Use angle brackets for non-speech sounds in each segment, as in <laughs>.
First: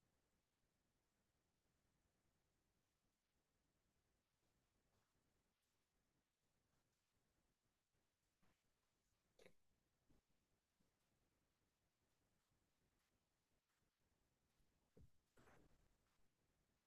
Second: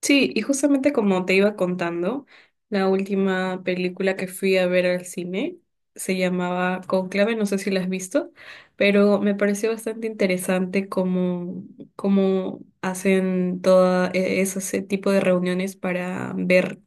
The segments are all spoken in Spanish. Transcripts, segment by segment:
Sí, y justamente como te iba contando, la última película que fui a ver al cine se llamaba Conclave, no sé si la has visto, pero me pareció bastante interesante cómo hacen todo ese tipo de reuniones para ver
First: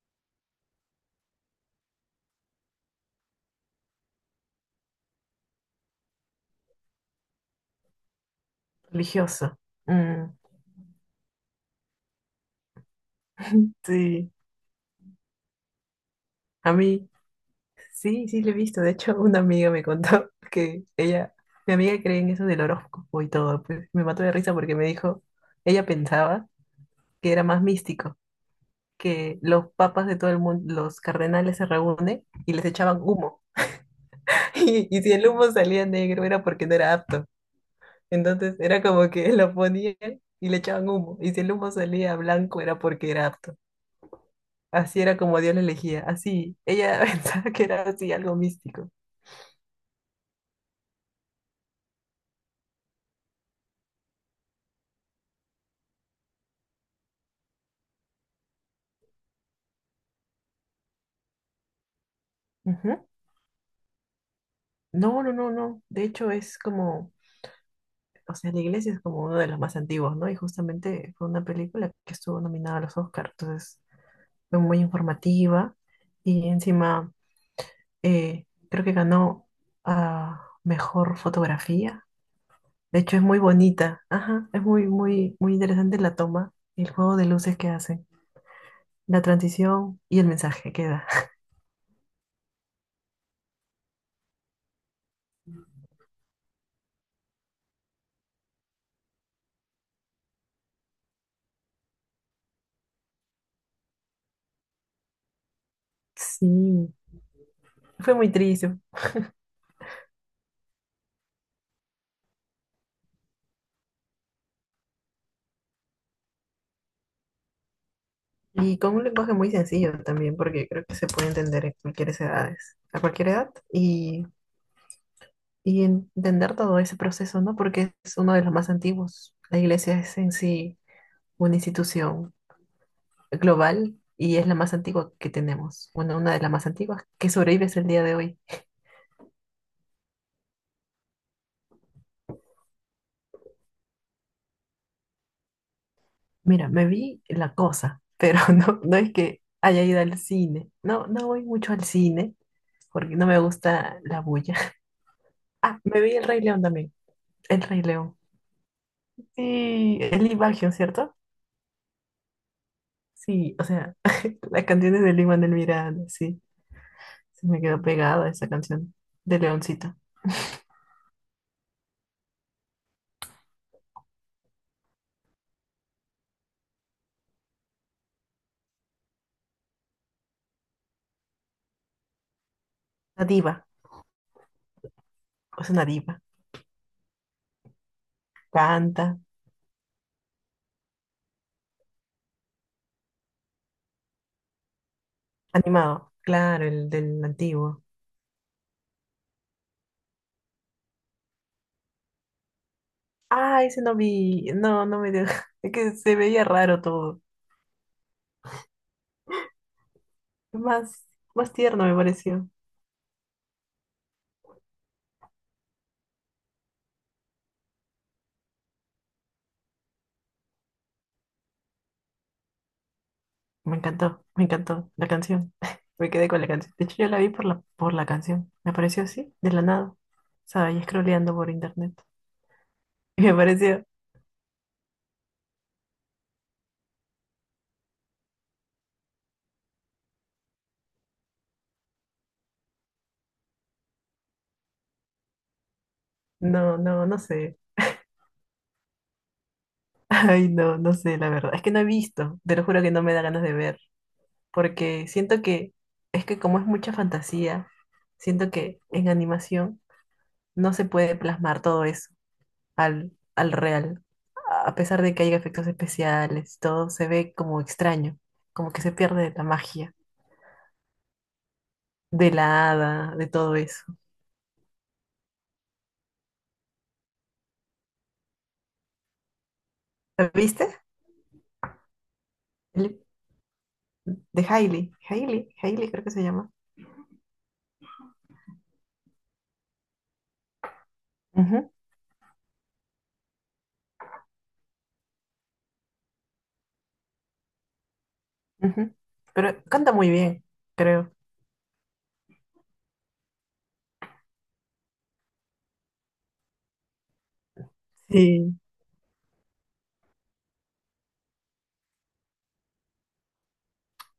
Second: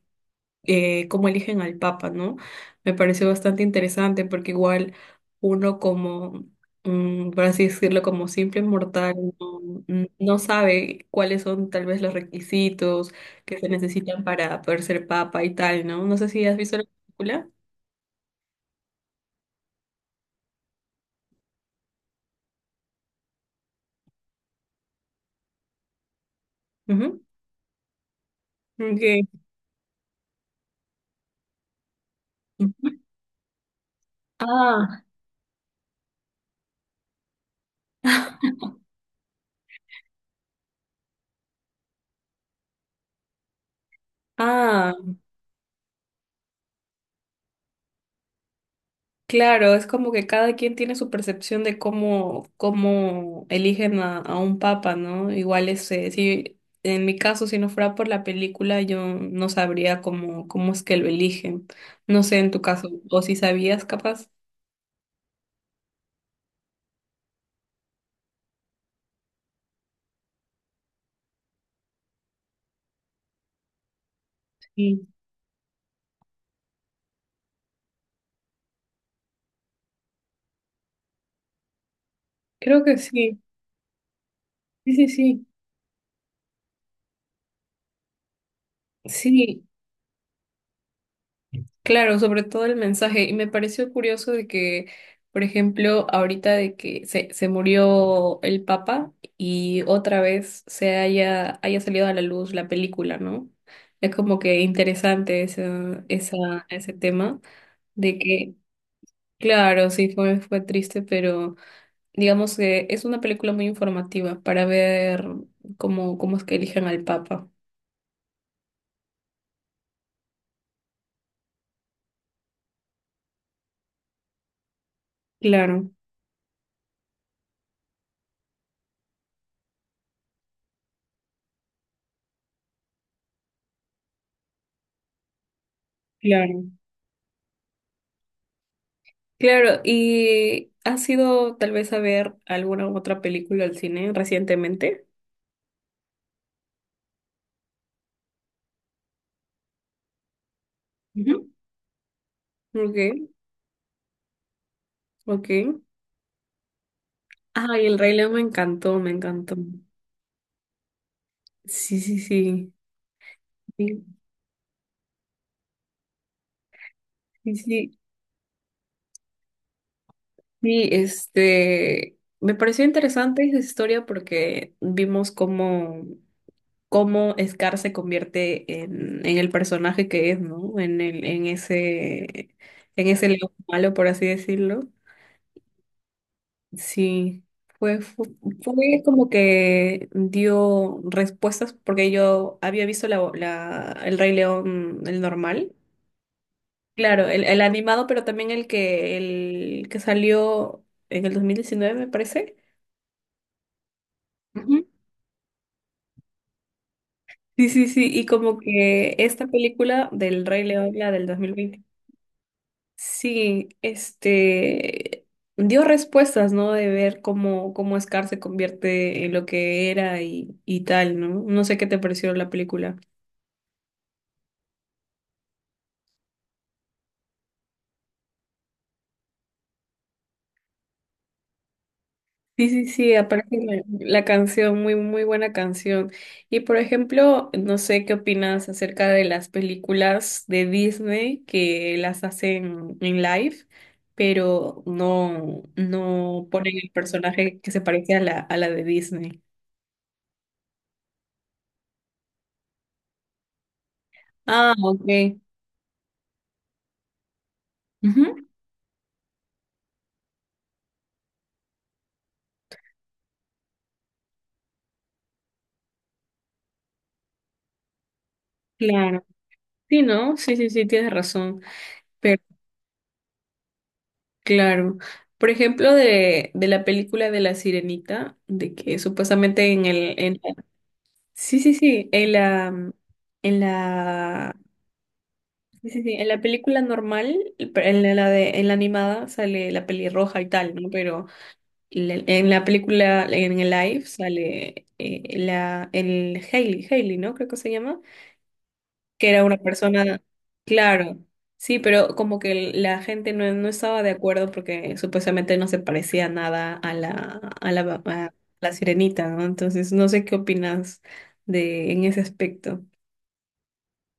cómo eligen al Papa, ¿no? Me pareció bastante interesante porque igual uno como, por así decirlo, como simple mortal, Religioso. no, Mm. no sabe cuáles son tal vez los requisitos que se <laughs> necesitan Sí, para poder ser Papa y tal, ¿no? No sé si has a visto la mí película. sí, sí lo he visto. De hecho, una amiga me contó <laughs> que ella, mi amiga cree en eso del horóscopo y todo. Pues me mató de risa porque me dijo, ella pensaba Ujú. que era más místico, Ok. que los papas de todo el mundo, los cardenales se reúnen y les echaban Ujú. humo. <laughs> Y Ah, si el humo salía negro era porque no era apto. Entonces era como que lo ponían y le echaban humo. Y si el humo salía blanco era porque era apto. Así ah. era como Dios la elegía, así. Ella <laughs> pensaba que era así algo místico. Claro, es como que cada quien tiene su percepción de cómo eligen a un papa, ¿no? Igual ese, si en mi caso, si no fuera por la película, yo no sabría cómo es que lo eligen. No sé en tu caso, Ujú. o si sabías capaz. No, no, no, no. De hecho, es como, o sea, la iglesia es como uno de los más antiguos, ¿no? Y justamente fue una película que estuvo nominada a los Oscars, entonces fue muy Sí. informativa y encima. Creo que ganó a mejor fotografía. Creo que De hecho, es muy sí. bonita. Ajá, es muy, Sí, sí, muy, sí. muy interesante la toma, el juego de luces que hacen, la Sí. transición y el mensaje que da. <laughs> Claro, sobre todo el mensaje. Y me pareció curioso de que, por ejemplo, ahorita de que se murió el Papa y otra vez se haya salido a la luz la película, ¿no? Es como que interesante ese Sí, tema fue de muy que, triste. claro, sí fue triste, pero digamos que es una película muy informativa para ver cómo es que eligen al Papa. Y con un lenguaje muy sencillo también, porque creo que se puede entender en cualquier edades, a cualquier edad, y Claro, entender todo ese proceso, ¿no? Porque es uno de los más antiguos. La iglesia es en sí una institución global y es la más antigua que tenemos. Bueno, una de las claro. más antiguas que sobrevive hasta el día de hoy. Claro, ¿y has ido tal vez a ver alguna otra película al cine recientemente? Mira, me vi La Cosa, pero <laughs> no, no es que haya ido al cine. No, no voy Ujú. mucho al cine porque no Ok, me gusta la bulla. <laughs> ok. Ah, me vi El Rey León también. El Rey Ay, El Rey León. León me encantó, me encantó. Sí, el Baggio, ¿cierto? Sí, sí, sí. Sí, o sea, Sí, <laughs> las canciones de Lin Manuel Miranda, sí. Se sí, me quedó sí. pegada esa canción de Leoncito. Sí, me pareció interesante esa historia porque vimos cómo Scar se convierte en el personaje que es, ¿no? En ese Una león diva, malo, por así decirlo. es una diva. Sí, fue, fue, fue Canta, como que dio respuestas porque yo había visto el Rey León, el normal, animado. Claro, el del claro, el antiguo. animado, pero también el que salió en el 2019 me parece. Ah, ese no vi, Ujú. no, no me dio, <laughs> es que se veía raro todo, Sí, sí, sí, y como que esta película del Rey León, más, la del dos más mil veinte. tierno me pareció, Sí, este dio respuestas, ¿no? De ver cómo Scar se convierte en lo que era y, tal, ¿no? No sé qué te pareció la película. Me encantó la canción, <laughs> me quedé con la canción, de hecho yo la vi por la canción, me apareció así, de la nada, o sea, ahí scrolleando por internet, Sí, sí, sí, <laughs> y me aparte la, pareció, la canción, muy, muy buena canción. Y por ejemplo, no sé qué opinas acerca de las películas de Disney que las hacen en live, pero no ponen no, el no, no sé, personaje que se parece a la de Disney. <laughs> ay, no, no sé, la verdad, es que no he visto, te lo juro que no me da ganas de ver, Ah, porque ok. siento que, es que como es mucha fantasía, Ujú, siento que en animación no se puede plasmar todo eso al real. A pesar de que haya efectos especiales, todo se ve como extraño, como que se claro. pierde la magia Sí, ¿no? Sí, sí, sí, tienes razón. de Pero la hada, de todo eso. claro, por ejemplo, de la película de La Sirenita, de que supuestamente ¿La viste? sí, sí, sí, en la, mm, El- en De la, Hailey. Hailey, sí, Hailey sí, creo que sí, se en la llama. película normal, en la animada sale la pelirroja y tal, ¿no? Pero Ujú, en el live sale el Hailey, ¿no? Creo que se llama. ujú. Que era una Pero canta muy persona, bien, creo. claro, sí, pero como que la gente no estaba de acuerdo porque supuestamente no se parecía nada a la, a la, a Sí. la sirenita, ¿no? Entonces, no sé qué opinas de en ese aspecto.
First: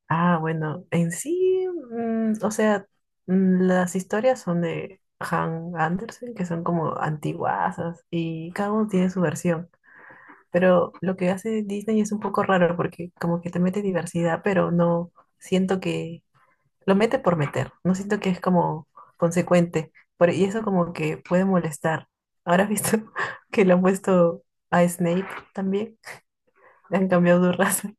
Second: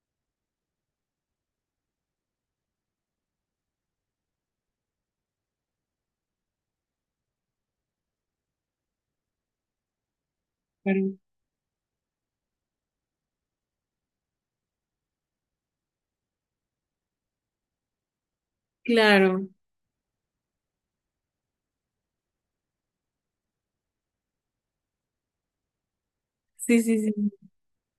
Ah, bueno, en sí, o sea, las historias son de Han Andersen, que son como antiguasas, y cada uno tiene su versión. Pero Claro. lo que hace Disney es un poco raro porque como que te mete diversidad, pero no siento que lo mete por meter, no siento que es como Claro. consecuente. Y eso como que puede molestar. Ahora has visto <laughs> que le han puesto a Snape también, Sí, le sí, han cambiado sí. su raza,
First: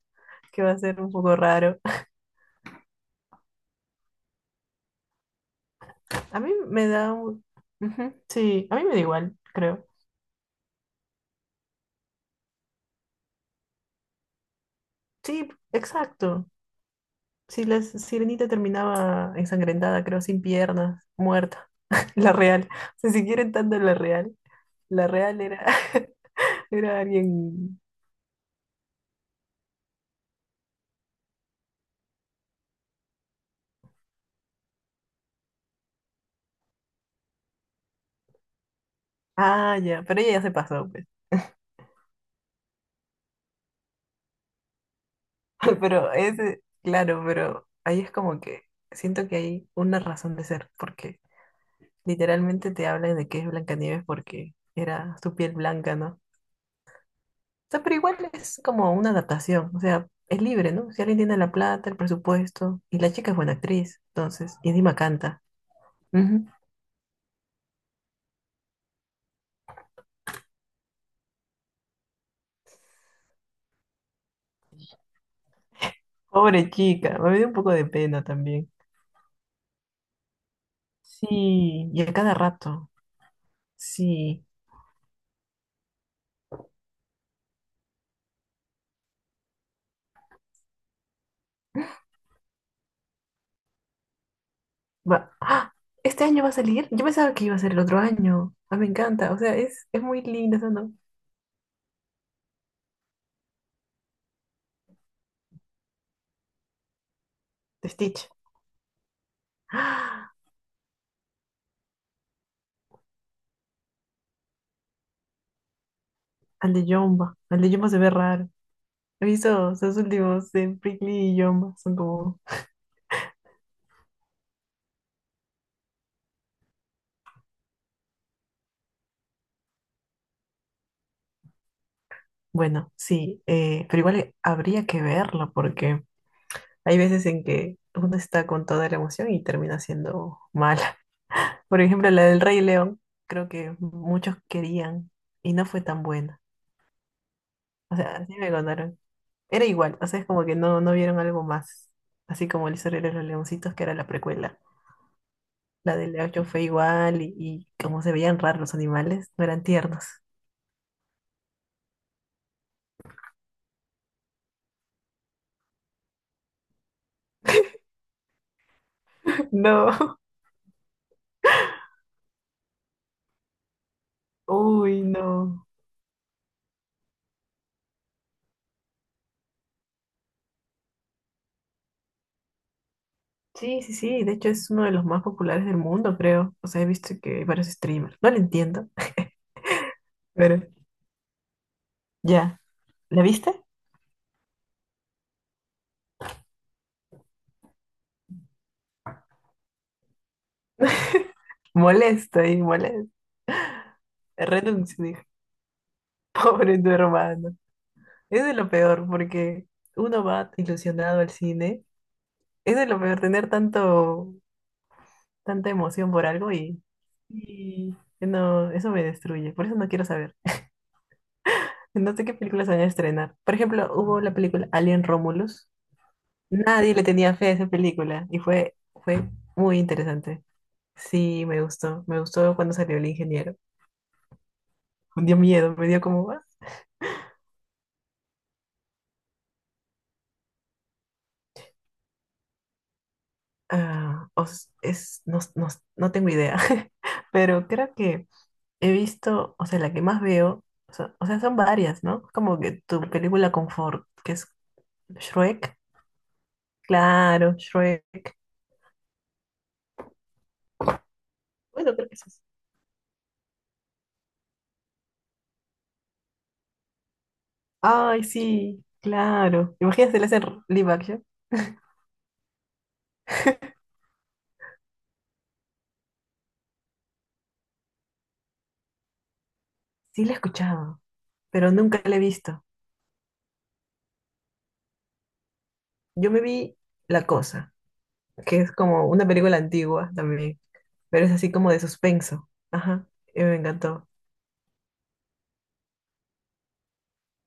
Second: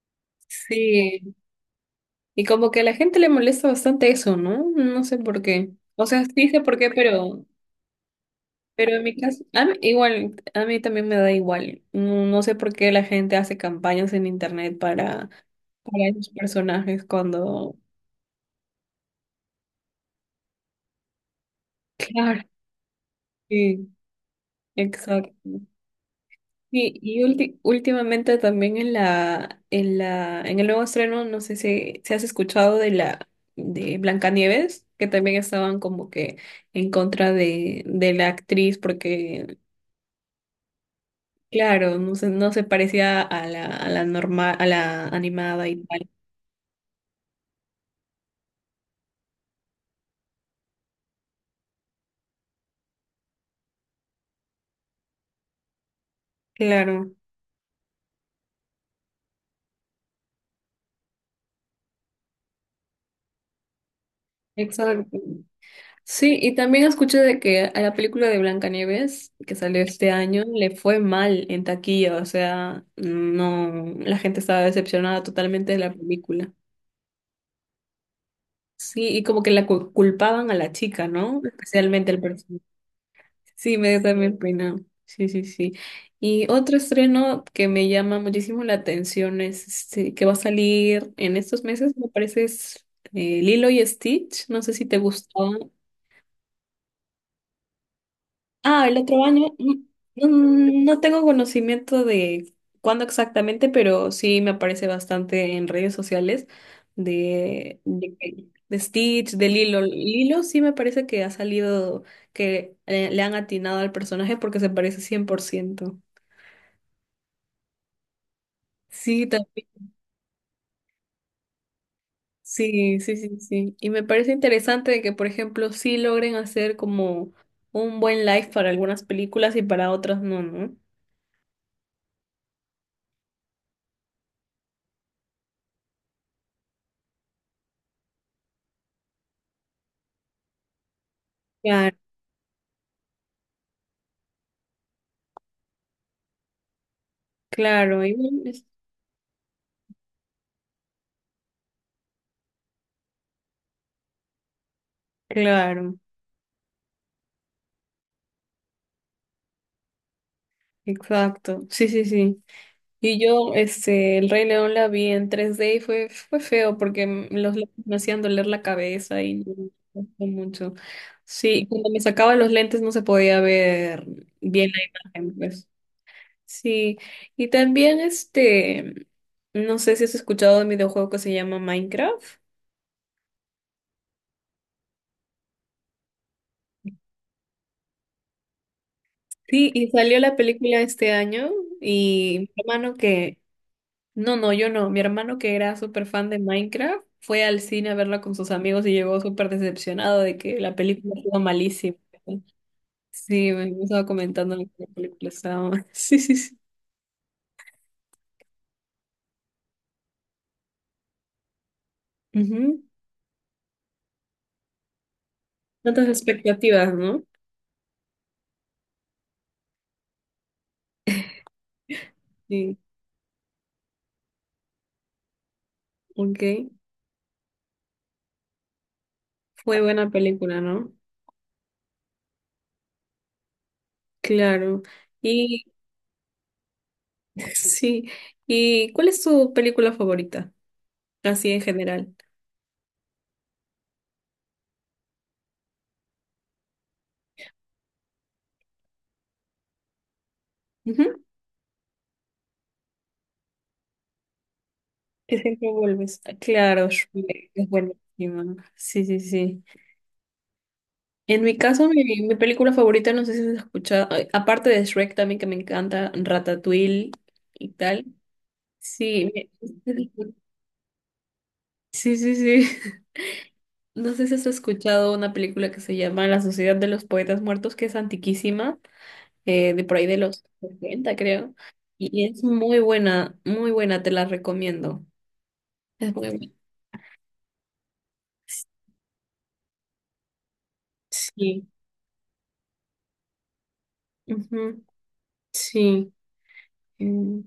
<laughs> que va a ser un poco Sí. raro. <laughs> Y como que a la gente le molesta bastante eso, ¿no? No sé por qué. O sea, A sí mí sé por me qué, da un. pero, Ujú, sí, a mí pero me da en mi igual, caso, creo. igual, a mí también me da igual. No, no sé por qué la gente hace campañas en internet para Sí, para esos exacto. personajes Sí, cuando... la sirenita terminaba ensangrentada, creo, sin piernas, muerta. <laughs> La Claro, real. O sea, si quieren tanto sí, la real. La exacto. real era, <laughs> Sí, era y alguien. últimamente también en el nuevo estreno, no sé si has escuchado de la de Blancanieves, que también estaban como que en contra de la actriz, porque Ah, ya. Pero ella ya se pasó, pues. claro, no se parecía a la normal, a la animada y <laughs> tal. Pero ese, claro, pero ahí es como que siento que hay una razón de ser, porque literalmente te hablan de que es Blancanieves porque era su piel blanca, ¿no? O Claro, sea, pero igual es como una adaptación. O sea, es libre, ¿no? Si alguien tiene la plata, el presupuesto, y la chica es buena actriz, entonces, y encima exacto. canta. Sí, Ujú. y también escuché de que a la película de Blancanieves, que salió este año, le fue mal en taquilla, o sea, no, la gente estaba decepcionada totalmente de la película. Pobre chica, me dio un poco de pena también. Sí, y como que culpaban a la chica, ¿no? Sí, y Especialmente a al cada personaje. rato. Sí, me dio también Sí. pena. Sí, sí, sí. Y otro estreno que me llama muchísimo la atención es este, que va a salir en estos meses, me parece es Lilo y Stitch, no sé si te Va. gustó. ¡Ah! ¿Este año va a salir? Yo pensaba que iba a ser el otro año. Ah, me Ah, el otro encanta. O año. sea, es muy No, linda esa, ¿no? no tengo conocimiento de cuándo exactamente, pero sí me aparece bastante en redes sociales De Stitch. De Stitch, de Lilo. ¡Ah! Lilo sí me parece que ha salido, que le han atinado al personaje porque se parece 100%. Al de Yomba. Al de Yomba se ve raro. He Sí, también. visto esos últimos de Prickly y Yomba. Son como. Sí, sí, sí, sí. Y me parece interesante de que, por ejemplo, sí logren hacer como un buen live para algunas películas y para otras no, ¿no? Bueno, sí. Pero igual habría que verlo porque hay veces en que uno está con toda la emoción y termina siendo mal. Por Claro, ejemplo, la del Rey León, creo que muchos querían y no fue tan buena. O claro. Y sea, así bueno. me contaron. Era igual, o sea, es como que no, no vieron algo más. Así como el historia de los leoncitos, que era la precuela. Claro. La del Leocho fue igual y como se veían raros los animales, no eran tiernos. Exacto, sí, sí, sí. Y yo, El Rey León la vi en 3D y fue feo porque los lentes me hacían doler la cabeza y <laughs> no me gustó No, mucho. Sí, cuando me sacaba los lentes no se podía ver bien la uy, imagen, no. pues. Sí, y también no sé si has escuchado de un videojuego que se llama Minecraft. Sí, sí, sí, de hecho es uno de los más populares del mundo, creo. O sea, he visto que hay varios streamers. No lo entiendo, <laughs> Sí, y salió la pero película este año y mi ya. hermano ¿La que viste? No, no, yo no. Mi hermano, que era súper fan de Minecraft, fue al cine a verla con sus amigos y llegó súper decepcionado de que la película estaba malísima. Molesto y molesto. Sí, me estaba comentando que la Renuncio, dije. película estaba mal. <laughs> Sí, <laughs> sí, sí. Pobre tu hermano. Es de lo peor, porque uno va ilusionado al cine. Es Ujú. de lo peor tener tanto, tanta Tantas emoción por algo y, expectativas, ¿no? y no, eso me destruye. Por eso no quiero saber. No sé qué películas Sí, van a estrenar. Por ejemplo, hubo la película Alien Romulus. ok. Nadie le tenía fe a esa película y fue muy Fue buena interesante. película, ¿no? Sí, me gustó. Me gustó cuando salió el ingeniero. Claro. Me dio Y miedo, me dio como. Ah, <laughs> sí. ¿Y cuál es tu película favorita? Así en general. No, no, no tengo idea, <laughs> pero creo que. He visto, o sea, la que más veo, o sea, Ujú. Son varias, ¿no? Como que tu película confort, que es Que siempre Shrek, vuelves. Claro, Shrek claro, es Shrek. buenísima. Sí, sí, sí. En mi caso, Bueno, mi, creo que es mi eso. película favorita, no sé si has escuchado, ay, aparte de Shrek también que me encanta, Ratatouille y tal. Ay, sí, Sí, claro. Imagínate, le hacen live action. sí, sí, sí. <laughs> No sé si has escuchado una película que se llama La Sociedad de los Poetas Muertos, que es antiquísima, de por ahí de Sí, la he los escuchado, 70, creo. pero nunca la he Y es visto. Muy buena, te la recomiendo. Es muy Yo me buena. vi La Cosa, que es como una película antigua también, pero es así Sí. como de suspenso. Ajá, y me encantó. Ujú, sí. Mm.